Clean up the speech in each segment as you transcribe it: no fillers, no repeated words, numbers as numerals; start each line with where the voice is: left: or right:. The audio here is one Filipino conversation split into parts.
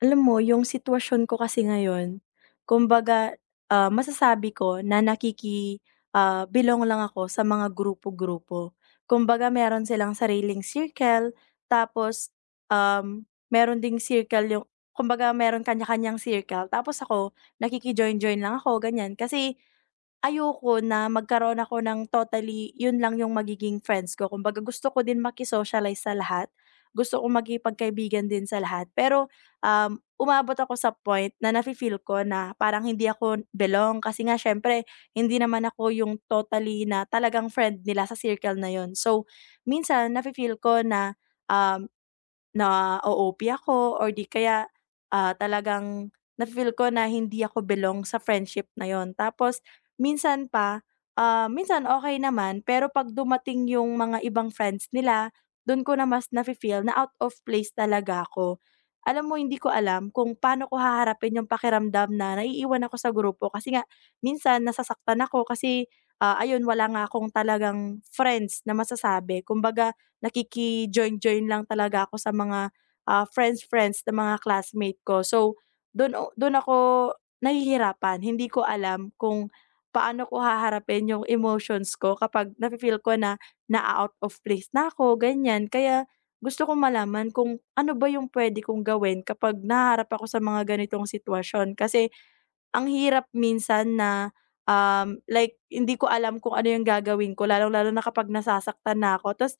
left: Alam mo yung sitwasyon ko kasi ngayon, kumbaga, masasabi ko na belong lang ako sa mga grupo-grupo. Kumbaga meron silang sariling circle, tapos, um, meron ding circle yung kumbaga meron kanya-kanyang circle, tapos ako nakiki-join-join lang ako, ganyan. Kasi ayoko na magkaroon ako ng totally yun lang yung magiging friends ko. Kumbaga gusto ko din makisocialize sa lahat, gusto kong makipagkaibigan din sa lahat. Pero, umabot ako sa point na nafi-feel ko na parang hindi ako belong kasi nga siyempre hindi naman ako yung totally na talagang friend nila sa circle na yun. So, minsan nafi-feel ko na, um na-o-OP ako or di kaya, talagang nafi-feel ko na hindi ako belong sa friendship na yun. Tapos minsan pa, minsan okay naman pero 'pag dumating yung mga ibang friends nila, dun ko na mas na feel na out of place talaga ako. Alam mo, hindi ko alam kung paano ko haharapin yung pakiramdam na naiiwan ako sa grupo kasi nga minsan nasasaktan ako kasi, ayun, wala nga akong talagang friends na masasabi, kumbaga nakiki-join-join lang talaga ako sa mga, friends-friends ng mga classmate ko. So, dun ako nahihirapan, hindi ko alam kung paano ko haharapin yung emotions ko kapag nafi-feel ko na na out of place na ako, ganyan. Kaya gusto kong malaman kung ano ba yung puwede kong gawin kapag nahaharap ako sa mga ganitong sitwasyon kasi ang hirap minsan na, like hindi ko alam kung ano yung gagawin ko, lalong-lalo na kapag nasasaktan na ako ta's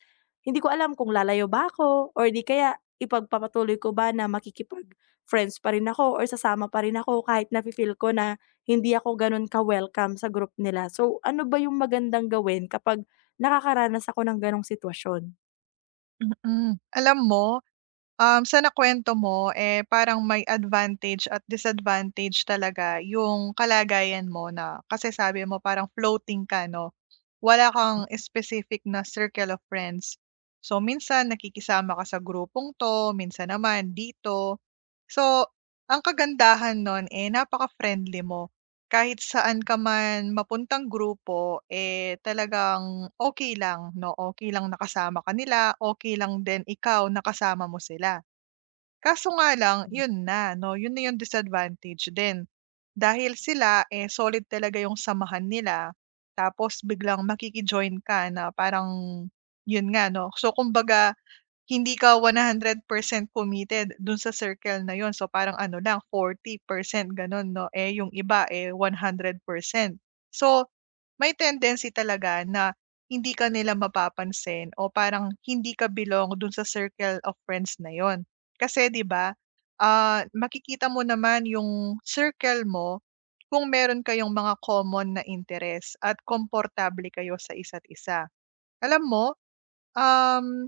left: hindi ko alam kung lalayo ba ako or 'di kaya ipagpapatuloy ko ba na makikipag-friends pa rin ako or sasama pa rin ako kahit nafi-feel ko na hindi ako gano'n ka-welcome sa group nila. So, ano ba yung magandang gawin kapag nakakaranas ako ng gano'ng sitwasyon?
right: Mm. Alam mo, sa nakuwento mo, eh, parang may advantage at disadvantage talaga yung kalagayan mo na kasi sabi mo parang floating ka 'no? Wala kang specific na circle of friends. So, minsan nakikisama ka sa grupong 'to, minsan naman dito. So, ang kagandahan nun, eh, napaka-friendly mo. Kahit saan ka man mapuntang grupo, eh, talagang okay lang 'no, okay lang nakasama kanila, okay lang din ikaw nakasama mo sila. Kaso nga lang, yun na 'no, yun na yung disadvantage din. Dahil sila, eh, solid talaga yung samahan nila, tapos biglang makiki ka na parang yun nga 'no. So kumbaga, hindi ka 100% committed dun sa circle na yun. So parang ano lang, 40% ganun 'no, eh, yung iba, eh, 100%. So may tendency talaga na hindi ka nila mapapansin o parang hindi ka belong dun sa circle of friends na yun. Kasi 'di ba, makikita mo naman yung circle mo kung meron kayong mga common na interes at komportable kayo sa isa't isa. Alam mo, um,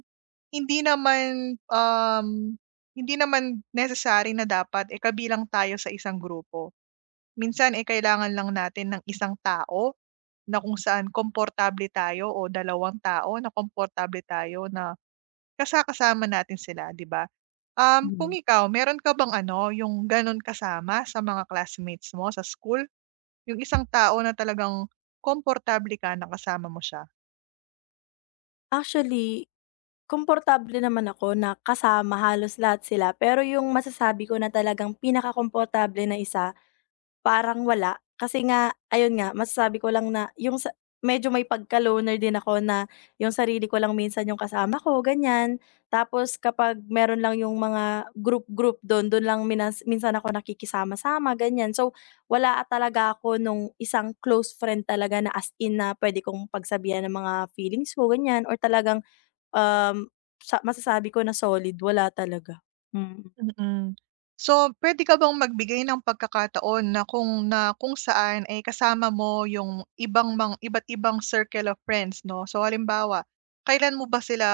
right: hindi naman, hindi naman necessary na dapat, eh, kabilang tayo sa isang grupo. Minsan, eh, kailangan lang natin ng isang tao na kung saan komportable tayo o dalawang tao na komportable tayo na kasa kasama natin sila, 'di ba? Kung
left: Mhm.
right: ikaw, meron ka bang ano, yung gano'n kasama sa mga classmates mo sa school? Yung isang tao na talagang komportable ka na kasama mo siya?
left: Actually, komportable naman ako na kasama halos lahat sila, pero yung masasabi ko na talagang pinakakomportable na isa, parang wala. Kasi nga, ayun nga, masasabi ko lang na yung sa medyo may pagka-loner din ako na yung sarili ko lang minsan yung kasama ko, ganyan. Tapos kapag meron lang yung mga group-group do'n lang minsan ako nakikisama-sama, ganyan. So, wala talaga ako nung isang close friend talaga na as in na puwede kong pagsabihan ng mga feelings ko, ganyan, or talagang Um, sa masasabi ko na solid, wala talaga, mm.
right: Mm. So, puwede ka bang magbigay ng pagkakataon na kung saan ay kasama mo yung ibang mang iba't ibang circle of friends 'no? So, halimbawa, kailan mo ba sila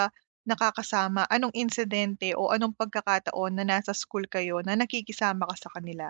right: nakakasama? Anong insidente o anong pagkakataon na nasa school kayo na nakikisama ka sa kanila?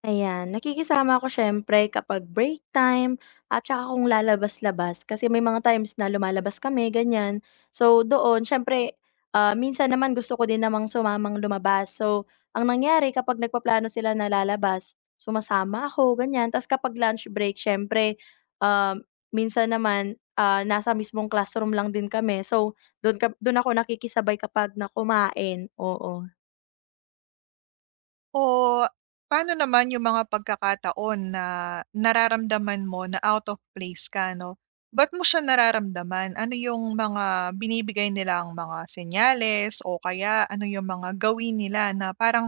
left: Ayan, nakikisama ako siyempre kapag break time at saka kung lalabas-labas kasi may mga times na lumalabas kami, ganyan. So doon, siyempre, minsan naman gusto ko din namang sumamang lumabas. So ang nangyari, kapag nagpaplano sila na lalabas, sumasama ako, ganyan. Tapos kapag lunch break, siyempre, minsan naman nasa mismong classroom lang din kami. So doon, doon ako nakikisabay kapag na kumain, oo.
right: O paano naman yung mga pagkakataon na nararamdaman mo na out of place ka 'no? Ba't mo siya nararamdaman? Ano yung mga binibigay nilang mga senyales o kaya ano yung mga gawin nila na parang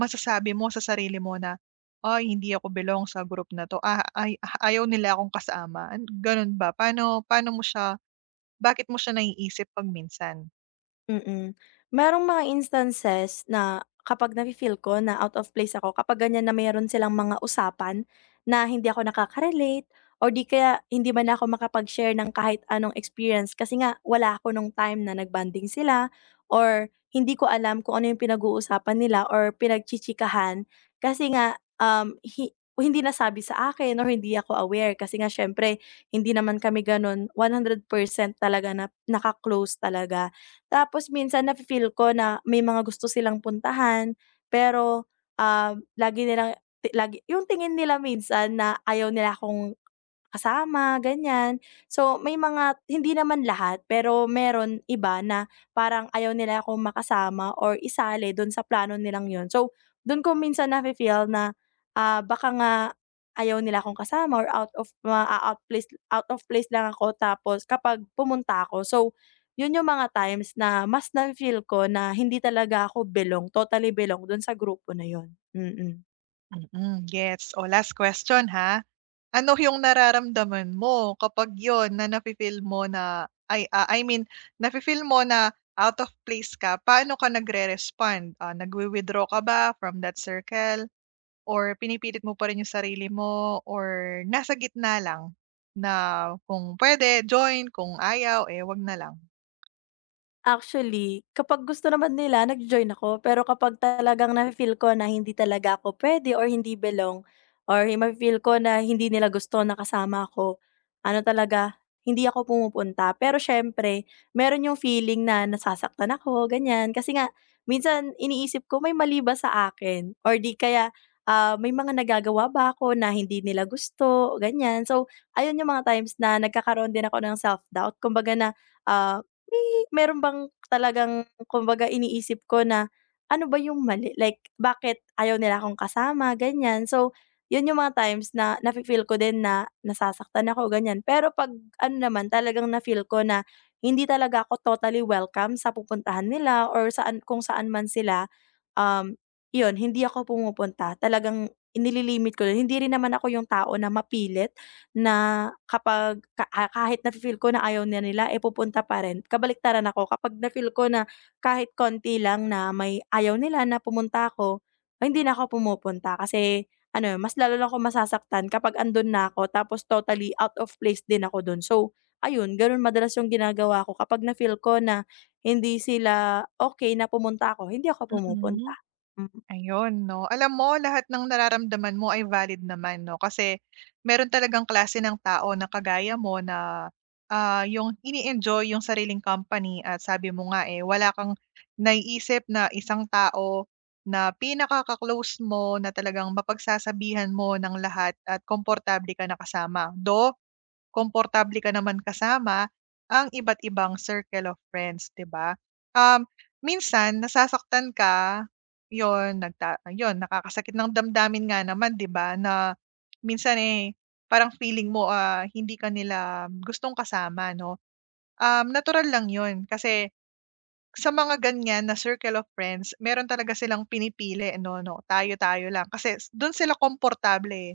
right: masasabi mo sa sarili mo na, "Ay hindi ako belong sa group na 'to, ah, ayaw nila akong kasama." An gano'n ba? Paano paano mo siya bakit mo siya naiisip 'pag minsan?
left: Mm. Merong mga instances na kapag nafi-feel ko na out of place ako kapag ganyan na mayroon silang mga usapan na hindi ako nakaka-relate or di kaya hindi man ako makapag-share ng kahit anong experience kasi nga wala ako nung time na nagbanding sila or hindi ko alam kung ano yung pinag-uusapan nila or pinagchichikahan kasi nga, um, hi hindi nasabi sa akin or hindi ako aware kasi nga siyempre hindi naman kami gano'n 100% talaga na naka-close talaga. Tapos minsan nafe-feel ko na may mga gusto silang puntahan pero, um, lagi nilang lagi yung tingin nila minsan na ayaw nila akong kasama, ganyan. So, may mga hindi naman lahat, pero meron iba na parang ayaw nila akong makasama or isali do'n sa plano nilang yon. So, do'n ko minsan nafe-feel na, baka nga ayaw nila akong kasama or out of place lang ako tapos kapag pumunta ako. So, 'yun yung mga times na mas na feel ko na hindi talaga ako belong, totally belong do'n sa grupo na 'yun. Mm.
right: Mm, gets. O last question ha. Ano yung nararamdaman mo kapag yon na nafi-feel mo na I mean nafi-feel mo na out of place ka, paano ka nagre-respond? Ah, nagwi-withdraw ka ba from that circle or pinipilit mo pa rin yung sarili mo or nasa gitna lang na kung pwede join, kung ayaw, eh, 'wag na lang?
left: Actually, kapag gusto naman nila, nagjo-join ako, pero kapag talagang nafi-feel ko na hindi talaga ako puwede or hindi belong or mafi-feel ko na hindi nila gusto na kasama ako, ano talaga, hindi ako pumupunta. Pero siyempre, meron yung feeling na nasasaktan ako, ganyan. Kasi nga, minsan iniisip ko may mali ba sa akin or 'di kaya, may mga nagagawa ba ako na hindi nila gusto, ganyan. So, ayun yung mga times na nagkakaroon din ako ng self-doubt kumbaga na, ah may meron bang talagang, kumbaga, iniisip ko na, ano ba yung mali? Like, bakit ayaw nila akong kasama, ganyan. So, yun yung mga times na nafi-feel ko din na nasasaktan ako, ganyan. Pero 'pag ano naman, talagang na-feel ko na hindi talaga ako totally welcome sa pupuntahan nila or saan kung saan man sila, um, yun, hindi ako pumupunta. Talagang nililimit ko din. Hindi rin naman ako yung tao na mapilit na kapag kahit na feel ko na ayaw na nila, eh, pupunta pa rin. Kabaliktaran ako, kapag na-feel ko na kahit konti lang na may ayaw nila na pumunta ako, ay, hindi na ako pumupunta kasi ano, mas lalo lang akong masasaktan kapag andun na ako tapos totally out of place din ako dun. So, ayun, ganun madalas yung ginagawa ko, kapag na-feel ko na hindi sila okey na pumunta ako, hindi ako
right: Mm.
left: pumupunta. Hmm.
right: Ayun 'no. Alam mo lahat ng nararamdaman mo ay valid naman 'no, kasi meron talagang klase ng tao na kagaya mo na, yung ini-enjoy yung sariling company at sabi mo nga, eh, wala kang naiisip na isang tao na pinakaka-close mo na talagang mapagsasabihan mo ng lahat at komportable ka na kasama. Though komportable ka naman kasama ang iba't ibang circle of friends, 'di ba? Um, Minsan nasasaktan ka, 'yon nakakasakit ng damdamin nga naman, 'di ba, na minsan, eh, parang feeling mo, ah, hindi ka nila gustong kasama 'no. Natural lang 'yon kasi sa mga ganyan na circle of friends, meron talaga silang pinipili 'no, 'no, tayo-tayo lang kasi dun sila komportable, eh.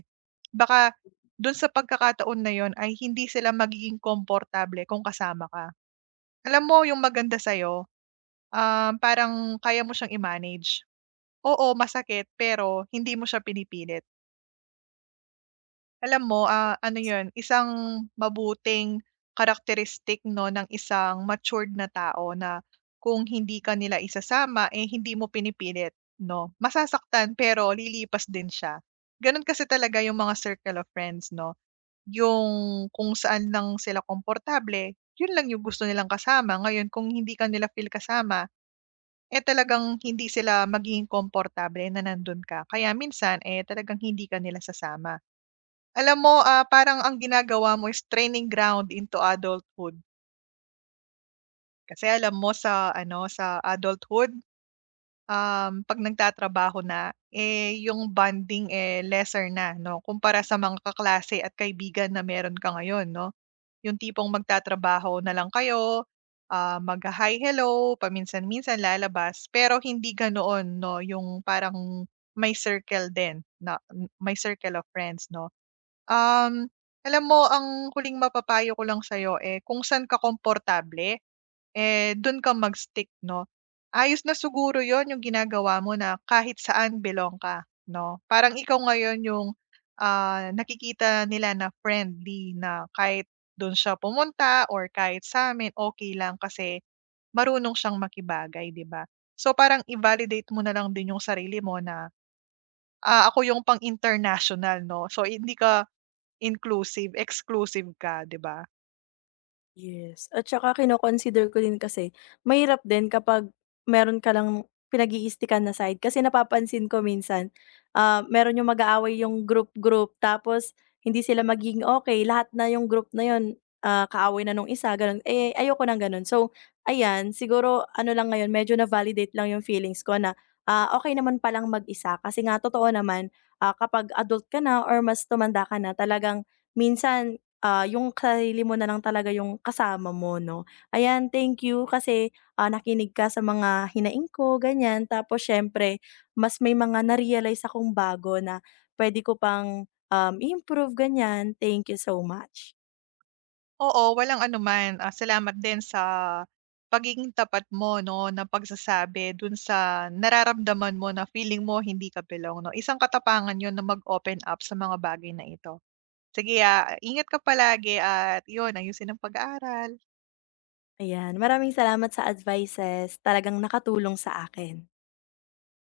right: Baka dun sa pagkakataon na yon ay hindi sila magiging komportable kung kasama ka. Alam mo yung maganda sa'yo, parang kaya mo siyang i-manage. Oo, masakit pero hindi mo siya pinipilit. Alam mo, ah, ano 'yun, isang mabuting karakteristik 'no ng isang matured na tao na kung hindi ka nila isasama, eh, hindi mo pinipilit 'no. Masasaktan pero lilipas din siya. Gano'n kasi talaga yung mga circle of friends 'no. Yung kung saan lang sila komportable, yun lang yung gusto nilang kasama. Ngayon kung hindi ka nila feel kasama, eh, talagang hindi sila magiging komportable na nandun ka. Kaya minsan, eh, talagang hindi ka nila sasama. Alam mo, ah, parang ang ginagawa mo is training ground into adulthood. Kasi alam mo sa ano, sa adulthood, 'pag nagtatrabaho na, eh, yung bonding, eh, lesser na 'no, kumpara sa mga kaklase at kaibigan na meron ka ngayon 'no. Yung tipong magtatrabaho na lang kayo, ah, magha-hi, hello, paminsan-minsan lalabas, pero hindi ganoon 'no, yung parang may circle din na may circle of friends 'no. Um, Alam mo ang huling mapapayo ko lang sa'yo, eh, kung saan ka komportable eh, dun ka mag-stick 'no. Ayos na siguro yon yung ginagawa mo na kahit saan belong ka 'no. Parang ikaw ngayon yung, nakikita nila na friendly na kahit dun siya pumunta or kahit sa amin, okay lang kasi marunong siyang makibagay 'di ba. So parang i-validate mo na lang din yung sarili mo na, ah, ako yung pang international 'no. So hindi ka inclusive, exclusive ka 'di ba?
left: Yes, at saka kino-consider ko din kasi mahirap din kapag meron ka lang pinag-iistikan na side kasi napapansin ko minsan, meron yung mag-aaway yung group-group tapos hindi sila magiging okay, lahat na yung group na yun, kaaway na nung isa gano'n, eh, ayoko nang gano'n. So, ayan, siguro ano lang ngayon, medyo na-validate lang yung feelings ko na, okay naman palang mag-isa kasi nga totoo naman, kapag adult ka na or mas tumanda ka na, talagang minsan yung sarili mo na lang talaga yung kasama mo 'no. Ayan, thank you kasi, nakinig ka sa mga hinaing ko, ganyan. Tapos siyempre mas may mga na-realize akong bago na puwede ko pang, improve, ganyan. Thank you so much.
right: Oo, walang anuman. Ah, salamat din sa pagiging tapat mo 'no, na pagsasabi dun sa nararamdaman mo na feeling mo hindi ka belong 'no. Isang katapangan yon na mag-open up sa mga bagay na ito. Sige, ah, ingat ka palagi at yun, ayusin ang pag-aaral.
left: Ayan, maraming salamat sa advices. Talagang nakatulong sa akin.